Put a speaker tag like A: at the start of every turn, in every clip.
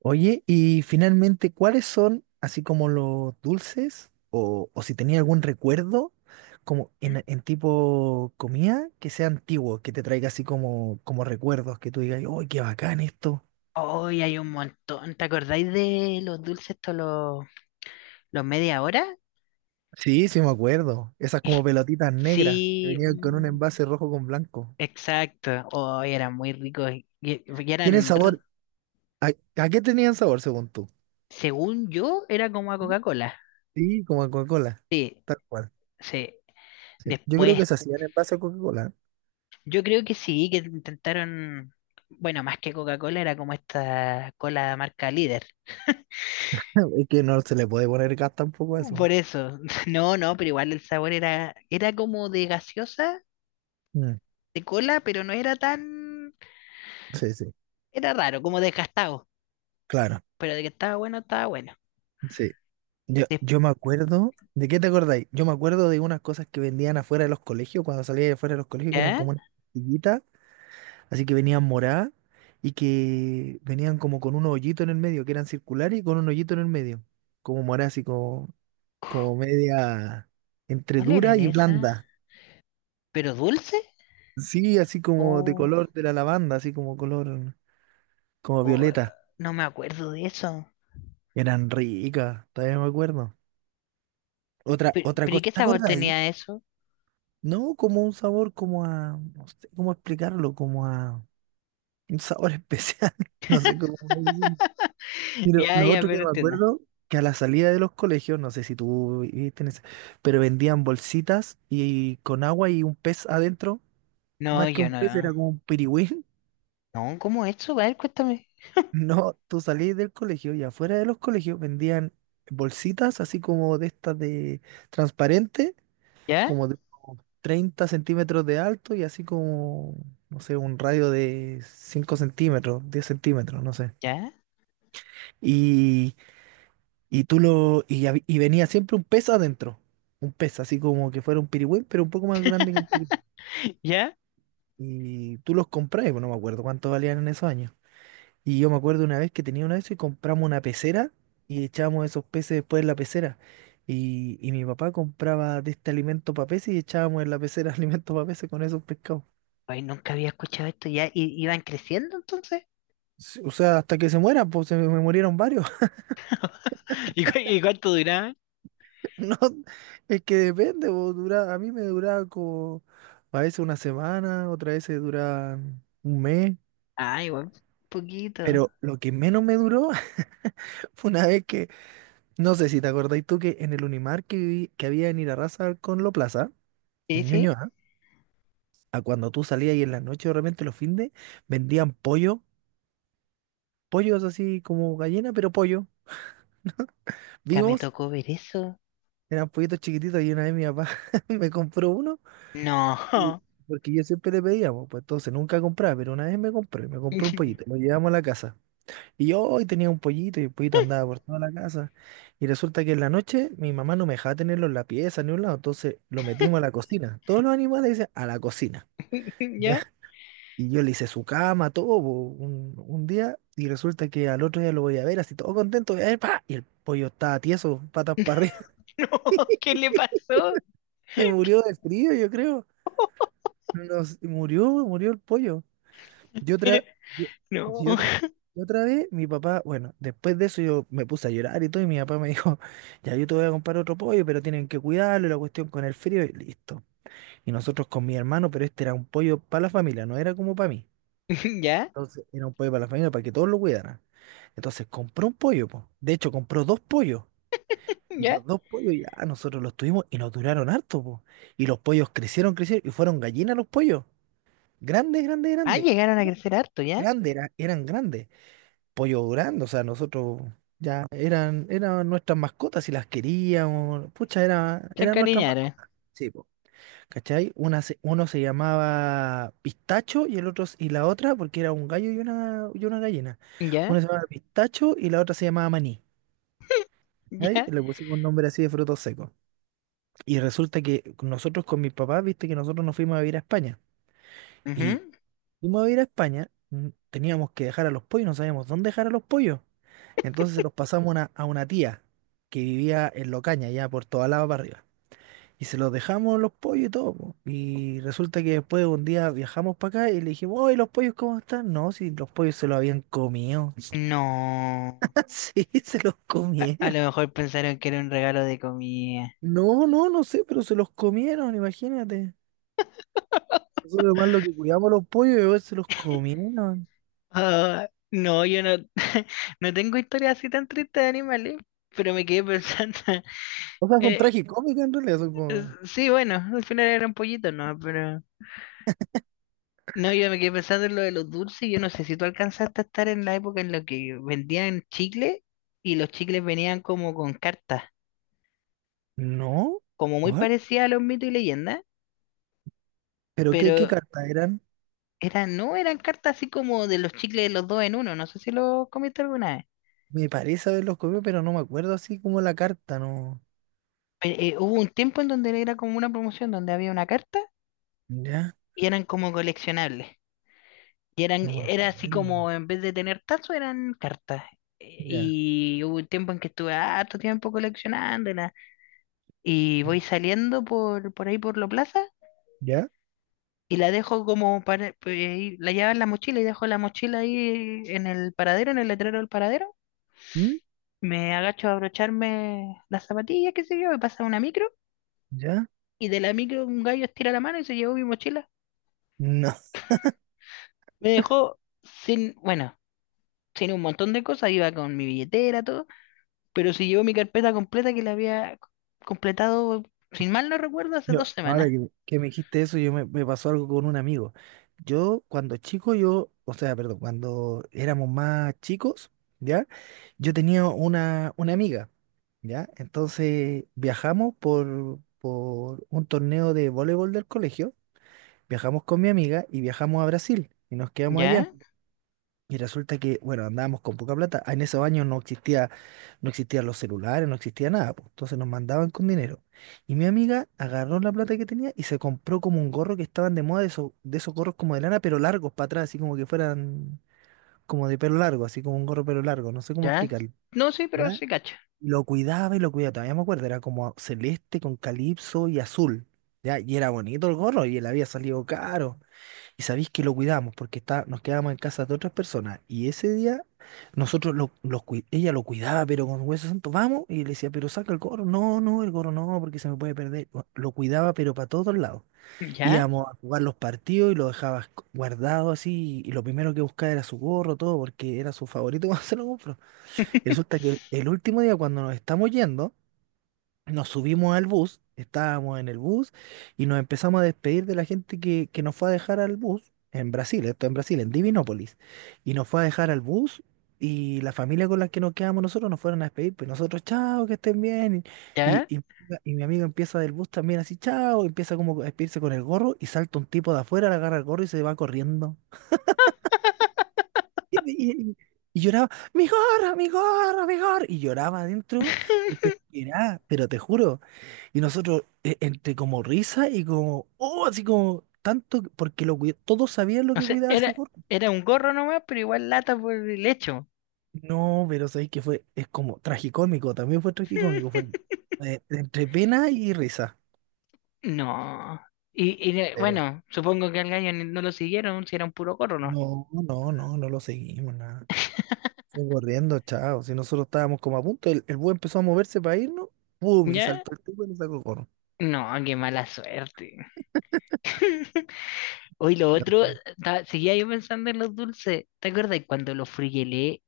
A: Oye, y finalmente, ¿cuáles son, así como los dulces, o si tenía algún recuerdo, como
B: ¿Mm?
A: en tipo comida, que sea antiguo, que te traiga así como recuerdos, que tú digas, ¡ay, qué bacán esto!
B: Hoy hay un montón. ¿Te acordáis de los dulces, estos, los media hora?
A: Sí, sí me acuerdo. Esas como pelotitas negras que
B: Sí,
A: venían con un envase rojo con blanco.
B: exacto. Hoy eran muy ricos. Y
A: ¿Tienen
B: eran, r-
A: sabor? ¿A, a qué tenían sabor según tú?
B: según yo, era como a Coca-Cola.
A: Sí, como a Coca-Cola,
B: Sí,
A: tal cual.
B: sí.
A: Sí. Yo creo que
B: Después,
A: se hacían en base a Coca-Cola.
B: yo creo que sí, que intentaron, bueno, más que Coca-Cola, era como esta cola marca líder.
A: Es que no se le puede poner gas tampoco a eso.
B: Por eso. No, no, pero igual el sabor era como de gaseosa,
A: Mm,
B: de cola, pero no era tan,
A: sí, sí.
B: era raro, como desgastado.
A: Claro,
B: Pero de que estaba bueno, estaba bueno.
A: sí. Yo me acuerdo, ¿de qué te acordáis? Yo me acuerdo de unas cosas que vendían afuera de los colegios, cuando salía de afuera de los colegios, que eran
B: ¿Ya?
A: como unas pastillitas, así que venían moradas y que venían como con un hoyito en el medio, que eran circulares y con un hoyito en el medio, como morada así como, como media entre
B: ¿Cuál
A: dura
B: eran
A: y
B: esas?
A: blanda.
B: ¿Pero dulce?
A: Sí, así como de
B: O,
A: color de la lavanda, así como color, como
B: o, eh,
A: violeta.
B: no me acuerdo de eso.
A: Eran ricas, todavía me acuerdo. Otra,
B: ¿Pero,
A: otra
B: pero y
A: cosa,
B: qué
A: ¿te
B: sabor
A: acordáis?
B: tenía eso?
A: No, como un sabor como a, no sé cómo explicarlo, como a un sabor especial, no sé cómo decirlo. Mira,
B: Ya,
A: lo
B: ya,
A: otro que
B: pero
A: me
B: entiendo.
A: acuerdo, que a la salida de los colegios, no sé si tú viviste en ese, pero vendían bolsitas y con agua y un pez adentro,
B: No,
A: más que
B: yo
A: un pez era
B: no.
A: como un pirigüín.
B: No, ¿cómo eso? A ver, cuéntame.
A: No, tú salís del colegio y afuera de los colegios vendían bolsitas así como de estas de transparente
B: ¿Ya?
A: como de unos 30 centímetros de alto y así como, no sé, un radio de 5 centímetros, 10 centímetros, no sé.
B: ¿Ya?
A: Y, y tú y venía siempre un pez adentro, un pez, así como que fuera un pirigüín, pero un poco más grande que un pirigüín.
B: ¿Ya?
A: Y tú los compras, pues no me acuerdo cuánto valían en esos años. Y yo me acuerdo una vez que tenía una de esas y compramos una pecera y echábamos esos peces después en la pecera. Y mi papá compraba de este alimento para peces y echábamos en la pecera alimento para peces con esos pescados.
B: Ay, nunca había escuchado esto. ¿Ya? ¿Y iban creciendo entonces?
A: Sí, o sea, hasta que se muera, pues se me murieron varios.
B: ¿Y cu- y cuánto duraba?
A: No, es que depende, pues, dura, a mí me duraba como a veces una semana, otras veces dura un mes.
B: Ah, igual, poquito.
A: Pero lo que menos me duró fue una vez que, no sé si te acordáis tú que en el Unimar que viví, que había en Irarrázaval con Lo Plaza,
B: Sí,
A: en
B: sí,
A: Ñuñoa, a cuando tú salías y en la noche de repente los findes, vendían pollo, pollos así como gallina, pero pollo,
B: ya me
A: vivos,
B: tocó ver eso.
A: eran pollitos chiquititos y una vez mi papá me compró uno. Y-
B: No.
A: Porque yo siempre le pedía, po, pues entonces nunca compraba, pero una vez me compré un pollito, lo llevamos a la casa. Y yo hoy tenía un pollito y el pollito andaba por toda la casa. Y resulta que en la noche mi mamá no me dejaba tenerlo en la pieza ni un lado, entonces lo metimos a la cocina. Todos los animales dicen a la cocina. ¿Ya?
B: ¿Ya?
A: Y yo le hice su cama, todo, po, un día, y resulta que al otro día lo voy a ver, así todo contento, voy a ver, ¡pa! Y el pollo estaba tieso, patas para arriba.
B: No, ¿qué le pasó?
A: Se
B: ¿Qué?
A: murió de frío, yo creo. Nos, murió el pollo. Y
B: Pero,
A: otra, yo-
B: no.
A: y otra, y otra vez mi papá, bueno, después de eso yo me puse a llorar y todo, y mi papá me dijo, ya yo te voy a comprar otro pollo, pero tienen que cuidarlo, y la cuestión con el frío, y listo. Y nosotros con mi hermano, pero este era un pollo para la familia, no era como para mí.
B: ¿Ya?
A: Entonces era un pollo para la familia, para que todos lo cuidaran. Entonces compró un pollo, po. De hecho, compró dos pollos. Y
B: ¿Ya?
A: los dos pollos ya nosotros los tuvimos y nos duraron harto, po. Y los pollos crecieron, crecieron y fueron gallinas los pollos. Grandes, grandes,
B: Ah,
A: grandes.
B: llegaron a crecer harto, ¿ya?
A: Grandes, eran grandes. Pollo grande, o sea, nosotros ya eran nuestras mascotas y las queríamos, pucha, era,
B: Se
A: eran nuestras
B: encariñaron.
A: mascotas. Sí, po. ¿Cachai? Uno se llamaba Pistacho y y la otra, porque era un gallo y una gallina. Una
B: ¿Ya?
A: se llamaba Pistacho y la otra se llamaba Maní. ¿Cachai? Y
B: ¿Ya?
A: le pusimos un nombre así de frutos secos. Y resulta que nosotros con mis papás, viste que nosotros nos fuimos a vivir a España. Y
B: Ujú.
A: y fuimos a ir a España, teníamos que dejar a los pollos, no sabíamos dónde dejar a los pollos. Entonces se los pasamos a una tía que vivía en Locaña, ya por toda la para arriba. Y se los dejamos los pollos y todo, po. Y resulta que después un día viajamos para acá y le dijimos, oye, ¿los pollos cómo están? No, si los pollos se los habían comido.
B: No.
A: Sí, se los
B: A
A: comieron.
B: lo mejor pensaron que era un regalo de comida.
A: No, no, no sé, pero se los comieron, imagínate. Nosotros más lo que cuidamos a los pollos y se los comieron.
B: Ah, no, yo no, no tengo historias así tan tristes de animales, pero me quedé pensando.
A: O sea, son
B: eh,
A: tragicómicas en realidad, son como...
B: Sí, bueno, al final era un pollito, ¿no? Pero no, yo me quedé pensando en lo de los dulces. Y yo no sé si tú alcanzaste a estar en la época en la que vendían chicles y los chicles venían como con cartas,
A: No,
B: como muy
A: ¿cuál?
B: parecidas a los mitos y leyendas,
A: ¿Pero qué, qué
B: pero
A: carta eran?
B: eran, no eran cartas así como de los chicles de los dos en uno. No sé si lo comiste alguna vez.
A: Me parece haberlos comido, pero no me acuerdo así como la carta, no.
B: Pero, hubo un tiempo en donde era como una promoción donde había una carta
A: Ya,
B: y eran como coleccionables. Y eran,
A: no me
B: era así
A: acuerdo.
B: como, en vez de tener tazos, eran cartas.
A: Ya.
B: Y hubo un tiempo en que estuve harto tiempo coleccionándola. Y voy saliendo por ahí por la plaza
A: ¿Ya?
B: y la dejo como para, pues, ahí, la llevo en la mochila y dejo la mochila ahí en el paradero, en el letrero del paradero.
A: ¿Mm?
B: Me agacho a abrocharme las zapatillas, qué sé yo, me pasa una micro
A: ¿Ya?
B: y de la micro un gallo estira la mano y se llevó mi mochila.
A: No.
B: Me dejó sin, bueno, sin un montón de cosas, iba con mi billetera, todo, pero si llevo mi carpeta completa que la había completado, sin mal no recuerdo, hace
A: Yo,
B: dos
A: ahora
B: semanas.
A: que me dijiste eso, yo me pasó algo con un amigo. Yo, cuando chico, yo, o sea, perdón, cuando éramos más chicos, ¿ya? Yo tenía una amiga, ¿ya? Entonces viajamos por un torneo de voleibol del colegio. Viajamos con mi amiga y viajamos a Brasil y nos quedamos allá.
B: ¿Ya?
A: Y resulta que, bueno, andábamos con poca plata. Ah, en esos años no existían los celulares, no existía nada, pues. Entonces nos mandaban con dinero. Y mi amiga agarró la plata que tenía y se compró como un gorro que estaban de moda de esos gorros como de lana, pero largos para atrás, así como que fueran como de pelo largo, así como un gorro pero largo, no sé cómo
B: ¿Ya?
A: explicarlo.
B: No, sí, pero
A: ¿Ya?
B: se cacha.
A: Y lo cuidaba y lo cuidaba, todavía me acuerdo, era como celeste con calipso y azul. ¿Ya? Y era bonito el gorro y él había salido caro. Y sabéis que lo cuidamos porque está, nos quedábamos en casa de otras personas. Y ese día nosotros ella lo cuidaba, pero con hueso santo, vamos. Y le decía, pero saca el gorro. No, no, el gorro no, porque se me puede perder. Bueno, lo cuidaba, pero para todos lados.
B: ¿Ya?
A: Íbamos a jugar los partidos y lo dejaba guardado así. Y lo primero que buscaba era su gorro, todo, porque era su favorito cuando se lo compró. Y resulta que el último día, cuando nos estamos yendo, nos subimos al bus, estábamos en el bus y nos empezamos a despedir de la gente que nos fue a dejar al bus en Brasil, esto en Brasil, en Divinópolis. Y nos fue a dejar al bus y la familia con la que nos quedamos nosotros nos fueron a despedir, pues nosotros, chao, que estén bien. Y,
B: ¿Ya?
A: y, y mi amigo empieza del bus también así, chao, empieza como a despedirse con el gorro y salta un tipo de afuera, le agarra el gorro y se va corriendo. Y, y- y- y lloraba, mi gorro, mi gorro, mi gorro. Y lloraba adentro, desesperada, pero te juro. Y nosotros, entre como risa y como, oh, así como tanto, que- porque lo cuid- todos sabían lo
B: O
A: que
B: sea,
A: cuidaba ese
B: era,
A: cuerpo.
B: era un gorro nomás, pero igual lata por el hecho.
A: No, pero sabéis que fue, es como tragicómico, también fue tragicómico, fue entre pena y risa.
B: No.
A: Pero
B: Bueno, supongo que al gallo ni- no lo siguieron, si era un puro gorro, ¿no?
A: no, no, no, no lo seguimos, nada. Fue corriendo, chao. Si nosotros estábamos como a punto, el búho empezó a moverse para irnos, ¡pum! Y
B: ¿Ya?
A: saltó el tipo y nos sacó corno.
B: No, qué mala suerte. Hoy lo
A: No,
B: otro,
A: bueno.
B: ta- seguía yo pensando en los dulces. ¿Te acuerdas cuando los frigelé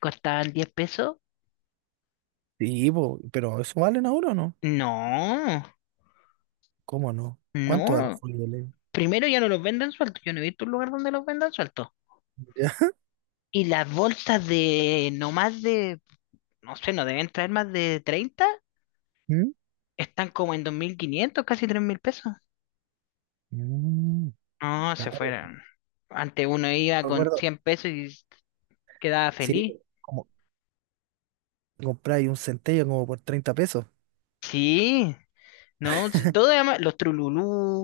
B: costaban 10 pesos?
A: Sí, po, pero ¿eso valen ahora o no?
B: No,
A: ¿Cómo no? ¿Cuánto valen
B: no.
A: fue el-
B: Primero ya no los venden sueltos. Yo no he visto un lugar donde los vendan sueltos.
A: ¿ya?
B: Y las bolsas de no más de, no sé, no deben traer más de 30.
A: ¿Mm?
B: Están como en 2.500, casi 3.000 pesos.
A: Mm,
B: No, se
A: claro.
B: fueron. Antes uno iba
A: Me
B: con
A: acuerdo,
B: 100 pesos y s- quedaba
A: sí,
B: feliz.
A: como compráis un centello como por 30 pesos.
B: Sí, no, s- todo además, los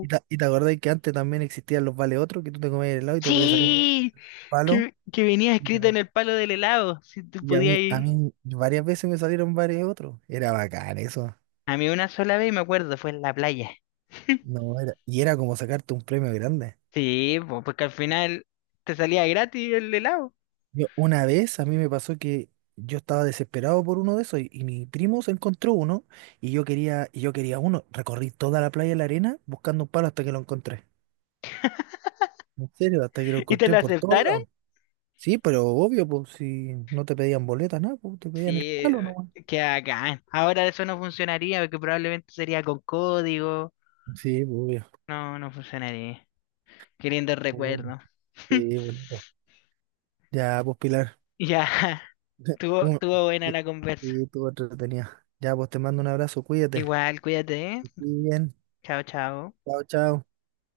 A: Y, ta- y te acordáis que antes también existían los vale otro, que tú te comías el helado y te podía salir un
B: Sí,
A: palo.
B: que venía
A: Y,
B: escrito en el palo del helado, si tú
A: y a
B: podías
A: mí, a
B: ir.
A: mí varias veces me salieron varios otros. Era bacán eso.
B: A mí una sola vez me acuerdo, fue en la playa.
A: No, era, y era como sacarte un premio grande.
B: Sí, po, porque al final te salía gratis el helado.
A: Yo, una vez a mí me pasó que yo estaba desesperado por uno de esos y mi primo se encontró uno y yo quería uno. Recorrí toda la playa de la arena buscando un palo hasta que lo encontré. En serio, hasta que lo
B: ¿Y te
A: encontré
B: lo
A: por todos
B: aceptaron?
A: lados. Sí, pero obvio, pues si no te pedían boletas, nada, pues te pedían el
B: Sí,
A: palo nomás.
B: que acá. Ahora eso no funcionaría porque probablemente sería con código.
A: Sí, pues obvio.
B: No, no funcionaría. Qué lindo
A: Bueno,
B: recuerdo.
A: sí, bonito. Ya, pues Pilar.
B: Ya, tuvo,
A: Un-
B: tuvo buena
A: que-
B: la conversa.
A: sí, tú entretenida. Ya, pues te mando un abrazo, cuídate.
B: Igual, cuídate, ¿eh?
A: Que estés bien.
B: Chao, chao.
A: Chao, chao.